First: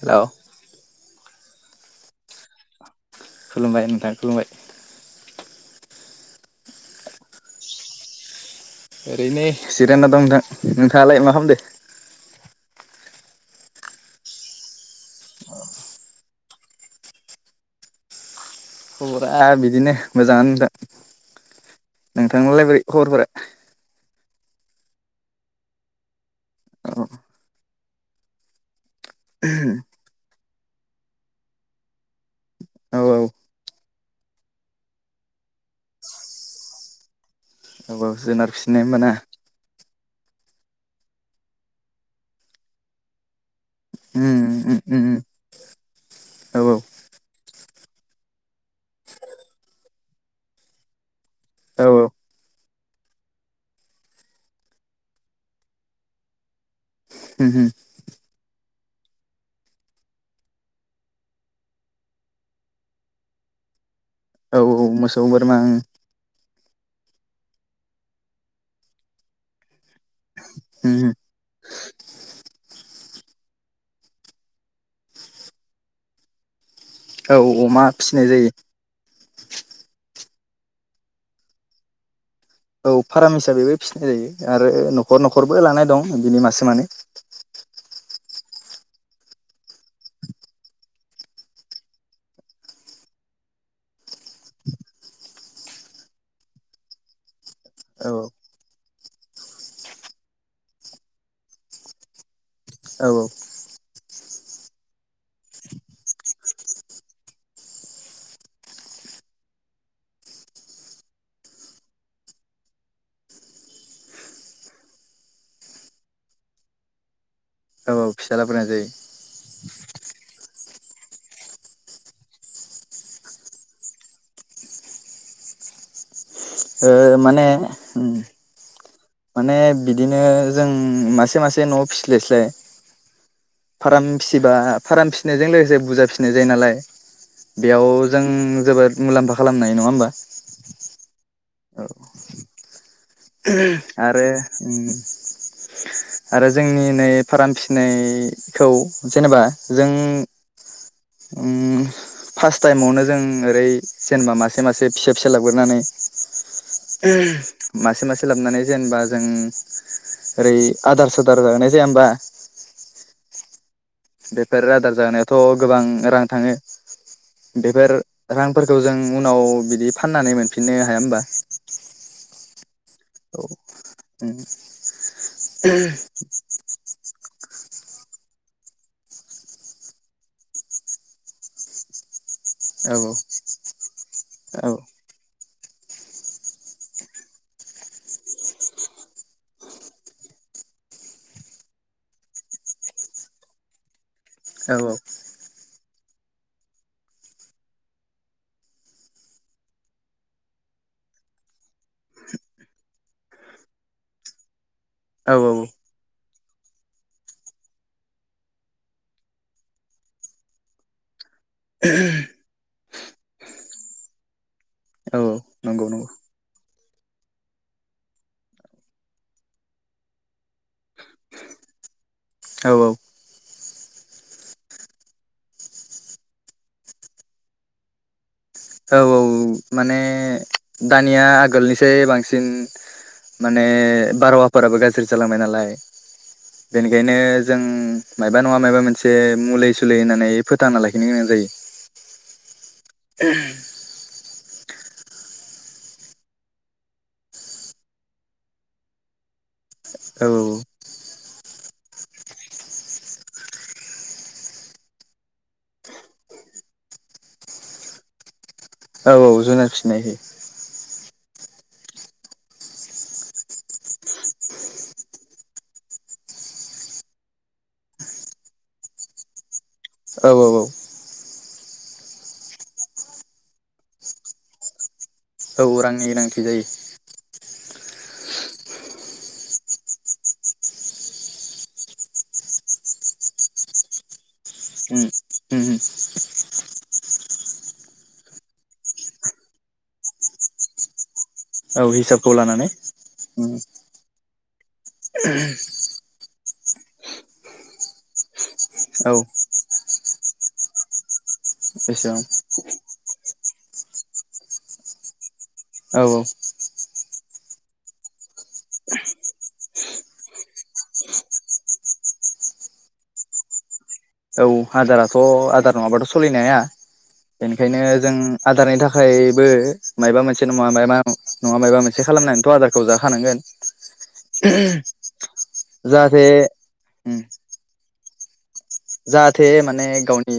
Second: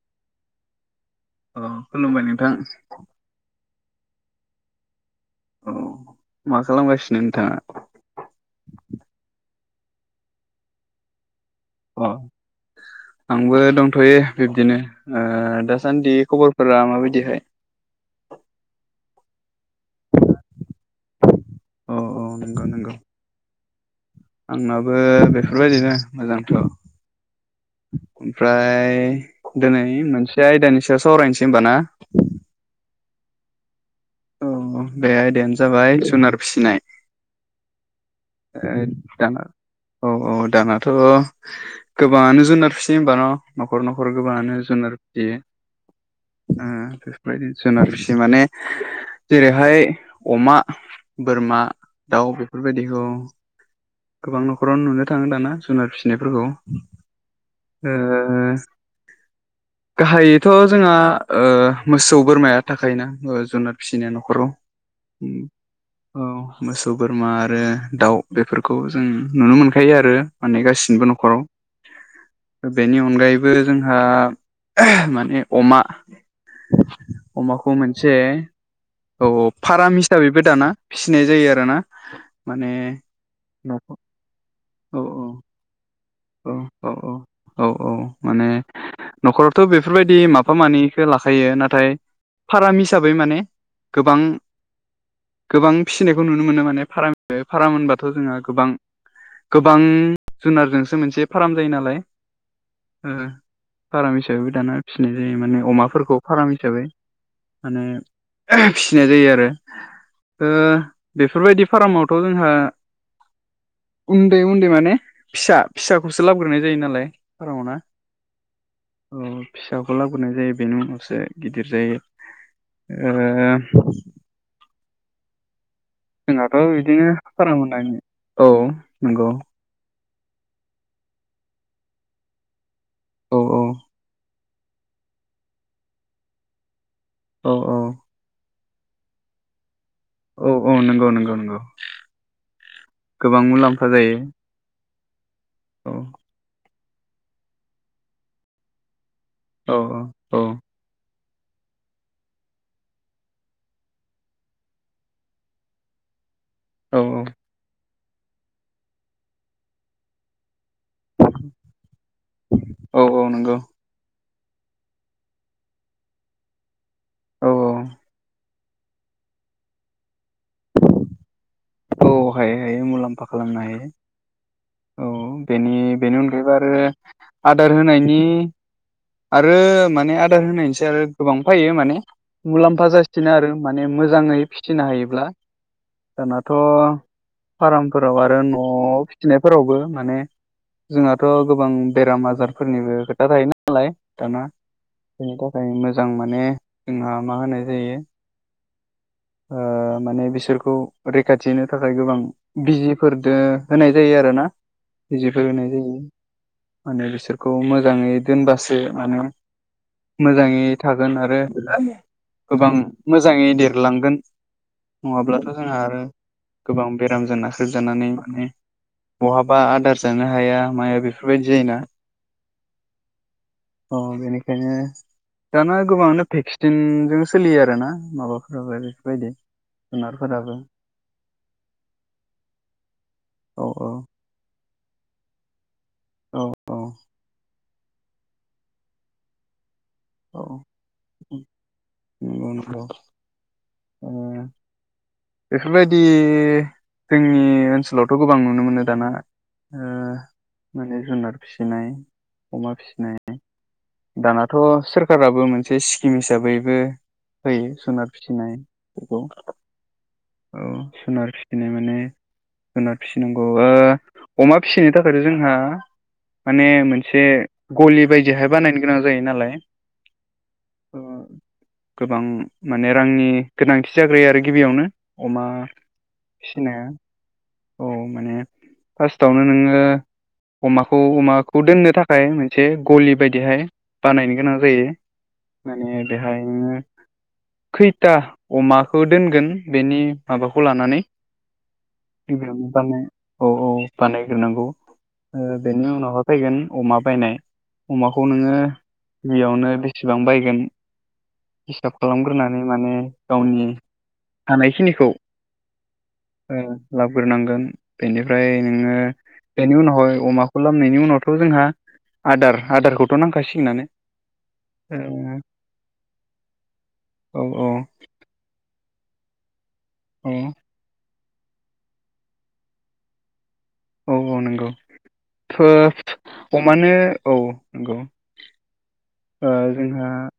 हेल' औ खुलुमबाय नोंथां खुलुमबाय नोंथां खुलुमबाय औ मा खालामगासिनो नोंथाङा ओरैनो जिराना दं नोंथां नोंथाङालाय मा खामदो अ आंबो दंथ'यो बिब्दिनो ओ दासान्दि खबरफोरा माबायदिहाय [unintelligible] खबरा बिदिनो मोजाङानो नोथां औ औ नंगौ नोंथांनालाय बोरै नंगौ खबरफोरा आंनाबो बेफोरबायदिनो मोजांथ' औ ओमफ्राय दिनै मोनसे आयदानि सायाव सावरायनोसै होमबा ना [inaudible] औ बे आायदायानो जाबाय जुनार फिसिनाय औ औ जुनार ओ फिसिनाय होमबा ना दाना औ औ दानाथ' गोबाङानो जुनार फिसियो होमबा न' न'खर न'खर उम गोबाङानो उम जुनार उम उम फिसियो औ ओ बेफोरबायदिनो जुनार माने जेरैहाय अमा बोरमा औ दाउ बेफोरबायदिखौ गोबां न'खरावनो नुनो थाङो दाना जुनार फिसिनायफोरखौ ओ उम उम [inaudible] गाहायैथ' जोंहा ओ मोसौ बोरमाया थाखायोना ओ जुनाद फिसिनाया न'खराव औ औ मोसौ बोरमा उम औ मोसौ बोरमा आरो दाउ बेफोरखौ जों नुनो मोनखायो आरो माने गासिनिबो उम न'खराव बेनि अनगायैबो जोंहा माने अमा औ अमाखौ अमा मोनसे फिसिनाय जायो औ औ फाराम हिसाबैबो दाना फिसिनाय जायो आरो ना माने फाराम हिसाबैबो न'खर फिसिनाय जायो आरो औ न'खर न'खरबो लानाय दं बिनि मासे मानै औ औ औ माने न'खरावथो बेफोरबायदि माफा मानैखो लाखायो नाथाय फाराम हिसाबै माने गोबां गोबां फिसिनायखौ नुनो मोनो माने फाराम फाराम होनबाथ' औ जोंहा गोबां-गोबां जुनारजों सो मोनसे फाराम जायो नालाय ओ औ औ फाराम हिसाबैबो दाना फिसिनाय जायो माने अमाफोरखौ फाराम हिसाबै माने फिसिनाय जायो आरो ओ बेफोरबायदि फारामावथ' जोंहा उन्दै उन्दै माने फिसा फिसाखौसो लाबोग्रोनाय जायो नालाय फारामाव ना औ औ फिसालाफोरनाय जायो अ फिसाखौ लाबोनाय जायो बेनि उनावसो गिदिर जायो ओ जोंहाथ' ओ बिदिनो माने फारा [unintelligible] उम औ नंगौ माने बिदिनो जों मासे मासे न'आव फिसिस्लायस्लाय औ औ फाराम फिसिबा फाराम फिसिनायजों लोगोसे बुजा फिसिनाय जायो नालाय। औ औ बेयाव जों जोबोद मुलाम्फा खालामनो नङा होमबा? औ औ नंगौ नंगौ नंगौ गोबां मुलाम्फा औ जायो आरो ओं औ आरो जोंनि नै फाराम फिसिनायखौ जेनेबा औ जों औ ओं फास्ट टाइमावनो जों ओरै जेनेबा मासे मासे फिसा फिसा लाबग्रोनानै औ मासे मासे लाबनानै जेनबा जों ओरै आदार सादार जाहोनाय जाया होमबा औ औ नोंगौ। बेफोर आदार जाहोनायावथ' गोबां रां थाङो औ बेफोर रां फोरखौ जों उनाव बिदि फाननानै मोनफिननो हाया होमबा? औ हायो। हायो मुलाम्फा औ खालामनो हायो उम औ बेनि बेनि अनगायैबो आरो आदार होनायनि आरो माने आदार होनायनिसो आरो गोबां फायो माने मुलाम्फा औ जासिनो आरो माने मोजाङै औ फिसिनो हायोब्ला दानाथ' फारामफोराव आरो न' फिथिनायफोरावबो माने जोंहाथ' गोबां बेराम आजारफोरनिबो खोथा थायो नालाय दाना औ औ बेनि थाखाय मोजां माने जोंहा मा होनाय जायो ओ ओ माने बिसोरखौ रैखाथि होनो थाखाय गोबां बिजिफोरदो होनाय जायो आरोना। औ बिजिफोर होनाय औ जायो। माने बिसोरखौ मोजाङै दोनबासो माने मोजाङै थागोन आरो गोबां मोजाङै देरलांगोन औ नङाब्लाथ' जोंहा नंगौ आरो नंगौ गोबां बेरामजों नाख्रेबजानानै माने बहाबा आदार जानो हाया माया बेफोरबायदि जायोना औ औ अ बेनिखायनो दाना गोबाङानो भेक्सिनजों सोलियो आरोना माबा औ औ माने दानिया आगोलनिसाय बांसिन माने औ औ बारहावाफोराबो गाज्रि जालांबाय नालाय औ बेनिखायनो जों मायबा नङा मायबा मोनसे मुलै सु लै होनानै औ फोथांना लाखिनो गोनां जायो। नंगौ नंगौ ओ [inaudible] बेफोरबायदि जोंनि ओनसोलावथ' गोबां नुनो मोनो दाना ओ औ माने जुनार फिसिनाय अमा फिसिनाय दानाथ' सोरखाराबो मोनसे स्किम हिसाबैबो होयो जुनार फिसिनाय औ बेखौ औ जुनार फिनाय होयो। औ जुनार फिसिनाय माने जुनार फिसिनांगौ ओ अमा फिसिनो थाखायथ' जोंहा माने मोनसे गलि बायदिहाय बानायनो गोनां जायो नालाय औ औ औ ओ गोबां माने रांनि गोनांथि जाग्रोयो आरो गिबियावनो अमा औ रांनि गोनांथि जायो फिसिनाया औ माने फार्स्टावनो नोङो अमाखौ अमाखौ दोननो थाखाय मोनसे गलि बायदिहाय बानायनो गोनां जायो उम उम उम माने बेहाय नोङो खैथा अमाखौ दोनगोन बेनि माबाखौ लानानै औ [inaudible] हिसाबखौ लानानै औ उम औ ग्रोनांगौ अ बेनि उनावहाय फैगोन अमा बायनाय अमाखौ नोङो औ बियावनो बेसेबां बायगोन हिसाब बेसेबां खालामग्रोनानै माने गावनि हानायखिनिखौ औ औ लाबोग्रोनांगोन बेनिफ्राय नोङो बेनि उनावहाय अमाखौ लामनायनि उनावथ' जोंहा आदार आदारखौथ' नांखासिगोनानो। औ ओ, आदाराथ' आदार नङाबाथ' सोलिनो हाया औ औ बेनिखायनो जों आदारनि था थाखायबो माइबा औ मोनसे नङा माइबा नङा माबा मोनसे खालामनानैथ' आदारखौ जाखानांगोन। औ औ नंगौ थ जाहाथे अमानो उम औ नंगौ जाहाथे ओ माने जोंहा गावनि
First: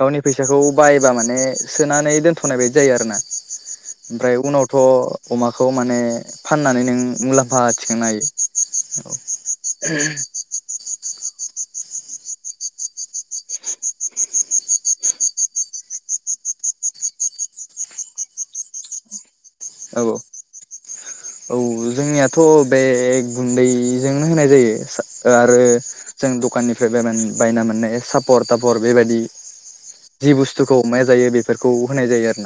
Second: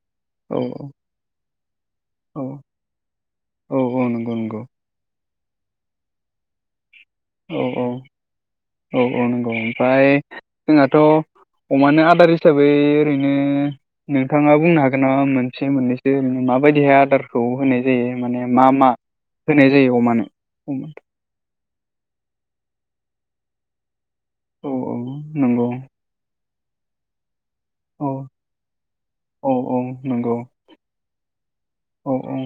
गावनि औ फैसाखौ बायबा माने सोनानै औ दोनथ'नाय बायदि जायो आरोना औ औ नंगौ ओमफ्राय नंगौ उनावथ' अमाखौ माने फाननानै नों औ मुलाम्फा औ थिखांनो हायो औ औ नंगौ ओमफ्राय जोंहाथ' अमानो आदार हिसाबै ओरैनो नोंथाङा बुंनो हागोन नामा मोनसे मोननैसो ओरै माबायदिहाय आदारखौ होनाय जायो माने मा मा? होनाय जायो औ अमानो अम औ जोंनियाथ' बे गुन्दै जोंनो होनाय जायो औ औ आरो नंगौ जों दकाननिफ्राय बायबानो बायना मोननाय औ सापर थापर बेबायदि औ औ जि नंगौ बुस्थुखौ अमाया जायो बे औ औ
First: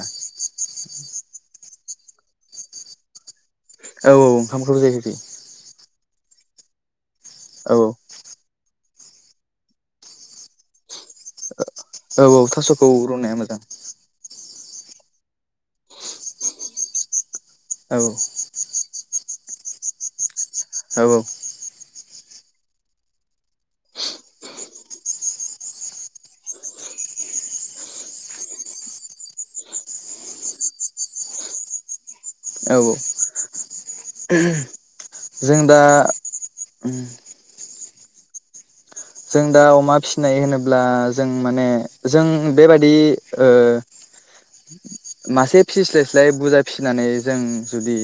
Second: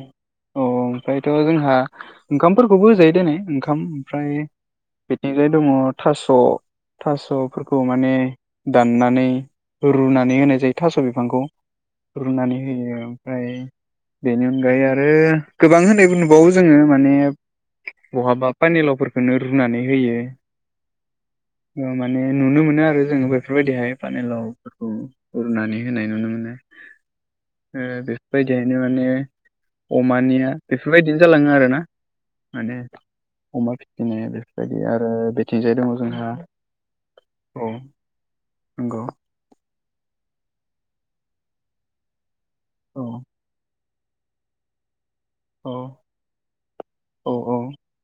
औ ओमफ्रायथ' जोंहा ओंखामफोरखौबो होजायो दनाय ओंखाम खाम औ औ ओमफ्राय ओंखामखौबो जायो होफैयो बेथिंजाय दङ थास' औ थास'फोरखौ माने दाननानै रुनानै होनाय जायो थास' बे फांखौ औ औ रुनानै थास'खौ होयो रुनाया ओमफ्राय मोजां बेनि अनगायै आरो गोबां होननायबो नुबावो जोङो माने औ बहाबा पानिल'फोरखो खोनो रुनानै होयो। औ औ माने नुनो मोनो आरो जोङो बेफोरबायदिहाय पानिलावफोरखौ रुनानै होनाय नुनो मोनो। [unintelligible] अ बेफोरबायदियैनो माने अमानिया बेफोरबायदिनो जालाङो आरोना। औ माने अमा फिसिनाय बेफोरबायदि आरो जों बेथिंजाय दा दङ जोंहा औ नंगौ जों दा अमा फिसिनाय होनोब्ला जों माने जों बेबादि औ ओ [unintelligible] मासे औ फिस्लायस्लाय बुरजा फिसिनानै औ जों औ जुदि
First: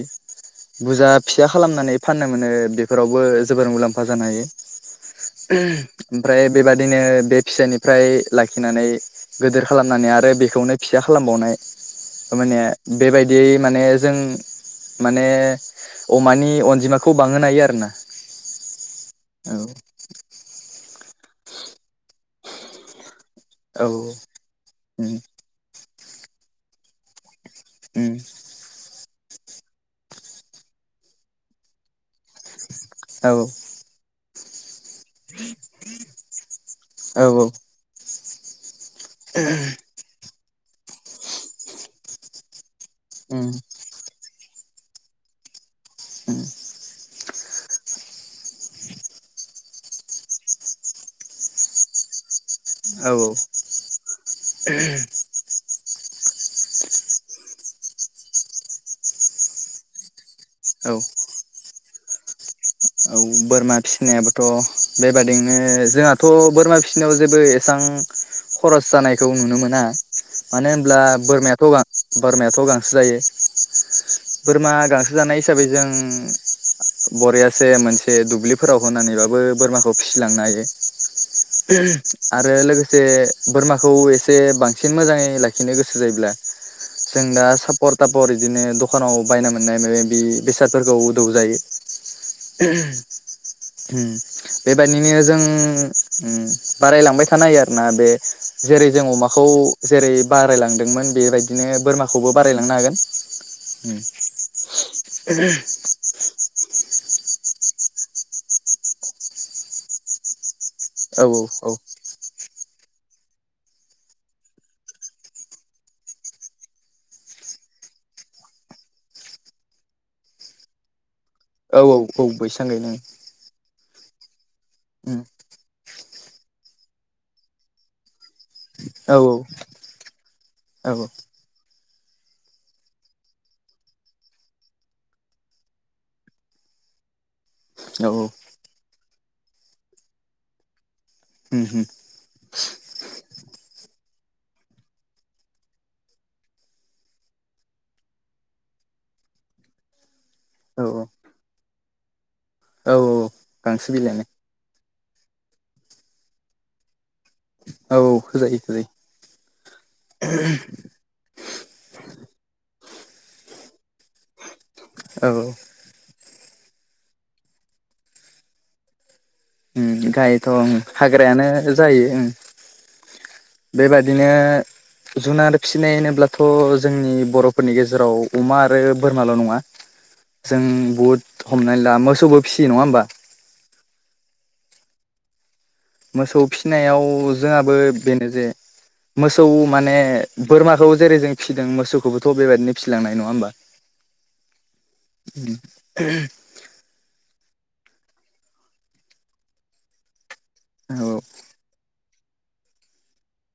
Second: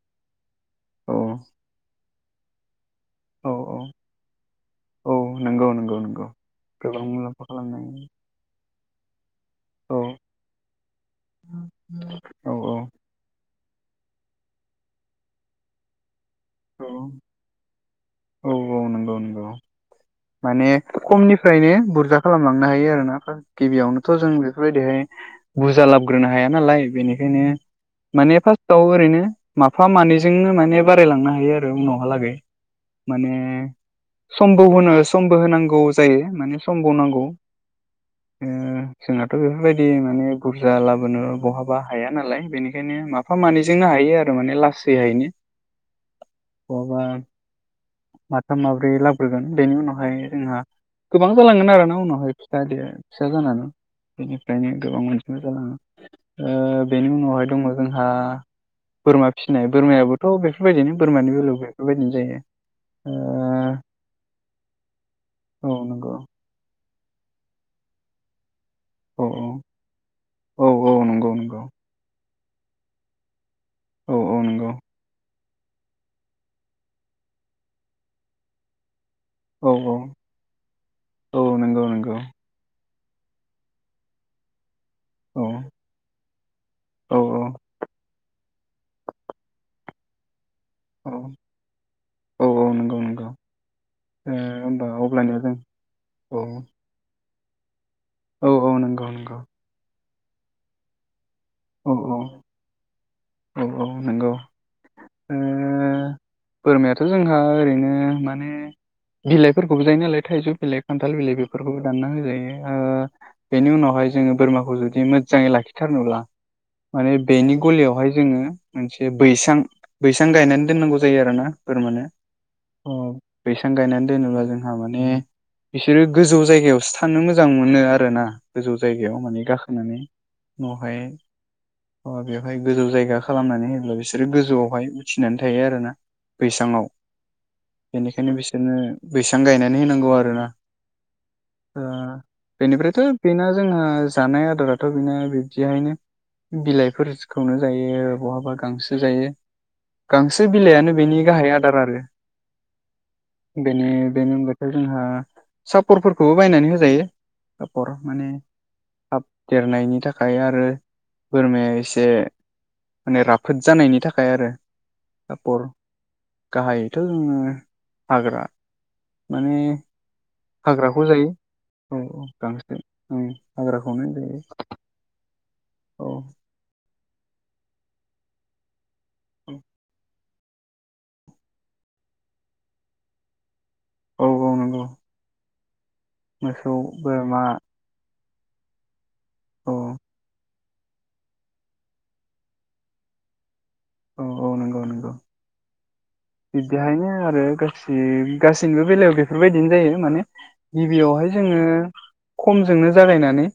बुरजा औ फिसा खालामनानै फाननो मोनो बेफोरावबो औ जोबोर औ मुलाम्फा जानो हायो। औ नंगौ नंगौ नंगौ ओमफ्राय बेबादिनो गोबां बे मुलाम्फा फिसानिफ्राय खालामनाय लाखिनानै गिदिर औ खालामनानै आरो बेखौनो फिसा खालामबावनाय थारमाने औ बेबायदियै माने जों माने अमानि औ अनजिमाखौ बांहोनो हायो आरोना औ औ नंगौ नंगौ औ। माने खमनिफ्रायनो बुरजा खालामलांनो हायो आरोना फार्स औ गिबियावनोथ' जों बेफोरबायदिहाय उम बुरजा लाबग्रोनो हाया नालाय बेनिखायनो उम माने फार्स्टआव ओरैनो माफा मानैजोंनो माने बारायलांनो हायो आरो उनावहालागै। औ माने समबो होनो समबो होनांगौ जायो माने समबो नांगौ औ उम ओ जोंनाथ' बेफोरबायदि माने बुरजा लाबोनो बहाबा हाया नालाय बेनि ओंखायनो माफा उम मानैजोंनो हायो आरो माने लासैहायनो। बहाबा माथाम माब्रै लाबोग्रोगोन बेनि उनावहाय जोंहा गोबां जालांगोन आरोना उनावहाय फिसा दे औ फिसा जानानानै बेनिफ्रायनो गोबां अनजिमा जालाङो ओ बेनि उनावहाय दङ जोंहा बोरमा फिसिनाय बोरमायाबोथ' बेफोरबायदिनो बोरमानि बेलायाव बेफोरबायदिनो जायो औ बोरमा फिसिनायाबोथ' बेबादिनो ओ औ नंगौ जोंहाथ' बोरमा फिसिनाव जेबो एसां खरस औ जानायखौ नुनो मोना औ मानो औ होनब्ला नंगौ नंगौ बोरमायाथ' गां बोरमायाथ' गांसो जायो औ औ नंगौ बोरमा गांसो जानाय हिसाबै जों बरियासे मोनसे दुब्लिफोराव होनानै बाब ओ औ बोरमाखौ फिसिलांनो हायो औ नंगौ नंगौ आरो लोगोसे जे बोरमाखौ एसे बांसिन सिन मोजांयै औ लाखिनो गोसो जायोब्ला औ जों दा सापर थापर बिदिनो दखानाव बायना मोननाय माबा मायबि औ बेसादफोरखौ दौजायो औ औ नंगौ नंगौ उम ओ होमबा बेबायदिनो जों अब्लानिया औ उम बारायालां थाबाय थानो हायो आरोना बे औ औ जेरै जों नंगौ नंगौ अमाखौ जेरै बारायलांदोंमोन बेबायदि बिदिनो औ औ बोरमाखौबो बारायलांनो हागोन औ औ उम नंगौ ओ बोरमायाथ' थ' जोंहा ओरैनो माने बिलाइफोरखौबो जायो नालाय थाइजौ बेलेग खान्थाल औ बिलाइ औ बेफोरखौबो दानना होजायो ओ बेनि उनावहाय जोङो बोरमाखौ जुदि मोजाङै लाखिथारनोब्ला माने बेनि गलियावहाय जोङो मोनसे बैसां बैसां गायनानै दोननांगौ जायो आरोना औ औ बैसांगैनो बोरमानो बैसां गायनानै दोनोब्ला जों जोंहा माने उम बिसोरो गोजौ जायगायावसो थानो मोजां मोनो आरोना गोजौ औ जायगायाव औ माने गाखोनानै औ न'आवहाय औ अ बेवहाय गोजौ जायगा खालामनानै होयोब्ला बिसोरो गोजौआवहाय उथिनानै थायो आरोना बैसाआव औ बेनिखायनो बिसोरनो बैसां गायनानै होनांगौ आरोना उम उम ओ बेनिफ्रायथ' बेना जोंहा जानाय आदाराथ' बिनो बिबदिहायनो बिलाइफोरखौनो जायो बहाबा गांसो जायो गांसो औ बिलाइनो बेनि गाहाय आदार आरो औ बेनि गांसो बिलाइनो बेनि अनगायैथ' जोंहा सापरफोरखौबो बायनानै होजायो सापर औ माने होजायो होजायो थाब देरनायनि थाखाय आरो बोरमाया एसे माने राफोद जानायनि थाखाय आरो औ औ सापर गाहायैथ' जोङो हाग्रा माने उम गाहायथ' उम हाग्राखौ जायो हाग्रायानो औ जायो औ गांसो हाग्राखौनो जायो बिनो जुनार फिसिनाय औ होनोब्ला थ' जोंनि बर'फोरनि गेजेराव अमा आरो बोरमाल' नङा औ जों बुहुद हमनानै ला मोसौबो फिसियो नङा होमबा औ औ नंगौ मोसौ फिसिनायाव जोंहाबो बेनो जे मोसौ औ माने बोरमाखौ जेरै जों फिसिदों मोसौखौबोथ' बेबायदिनो फिलांनाय नङा होमबा औ औ नंगौ नंगौ बिदिहायनो आरो गासैनिबो बेलायाव बेफोरबायदिनो जायो माने औ गिबियावहाय जोङो खमजोंनो जागायनानै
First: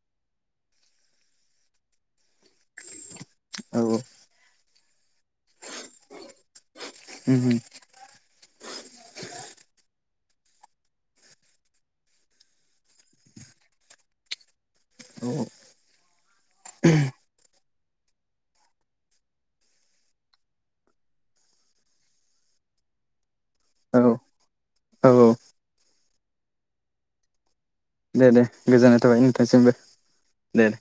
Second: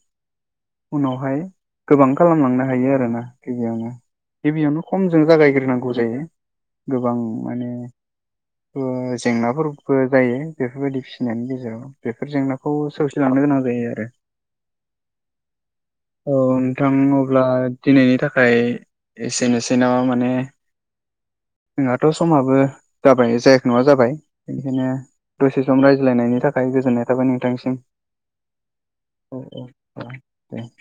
उनावहाय गोबां खालामलांनो हायो आरोना गिबियावनो जों जागायग्रोनांगौ जायो गोबां माने ओ जेंनाफोरबो जायो बेफोरबायदि फिसिनायनि गेजेराव बेफोर जेंनाखौ सौसिलांनो गोनां जायो आरो औ नोंथां अब्ला दिनैनि थाखाय एसेनोसै जेनबा माने जोंहाथ' समाबो जाबाय जाया खै नङा औ जाबाय बेनिखायनो औ दसे सम रायज्लायनायनि थाखाय गोजोननाय थाबाय नोंथांनिसिम दे दे गोजोननाय थाबाय औ औ नोंथांसिमबो औ दे दे।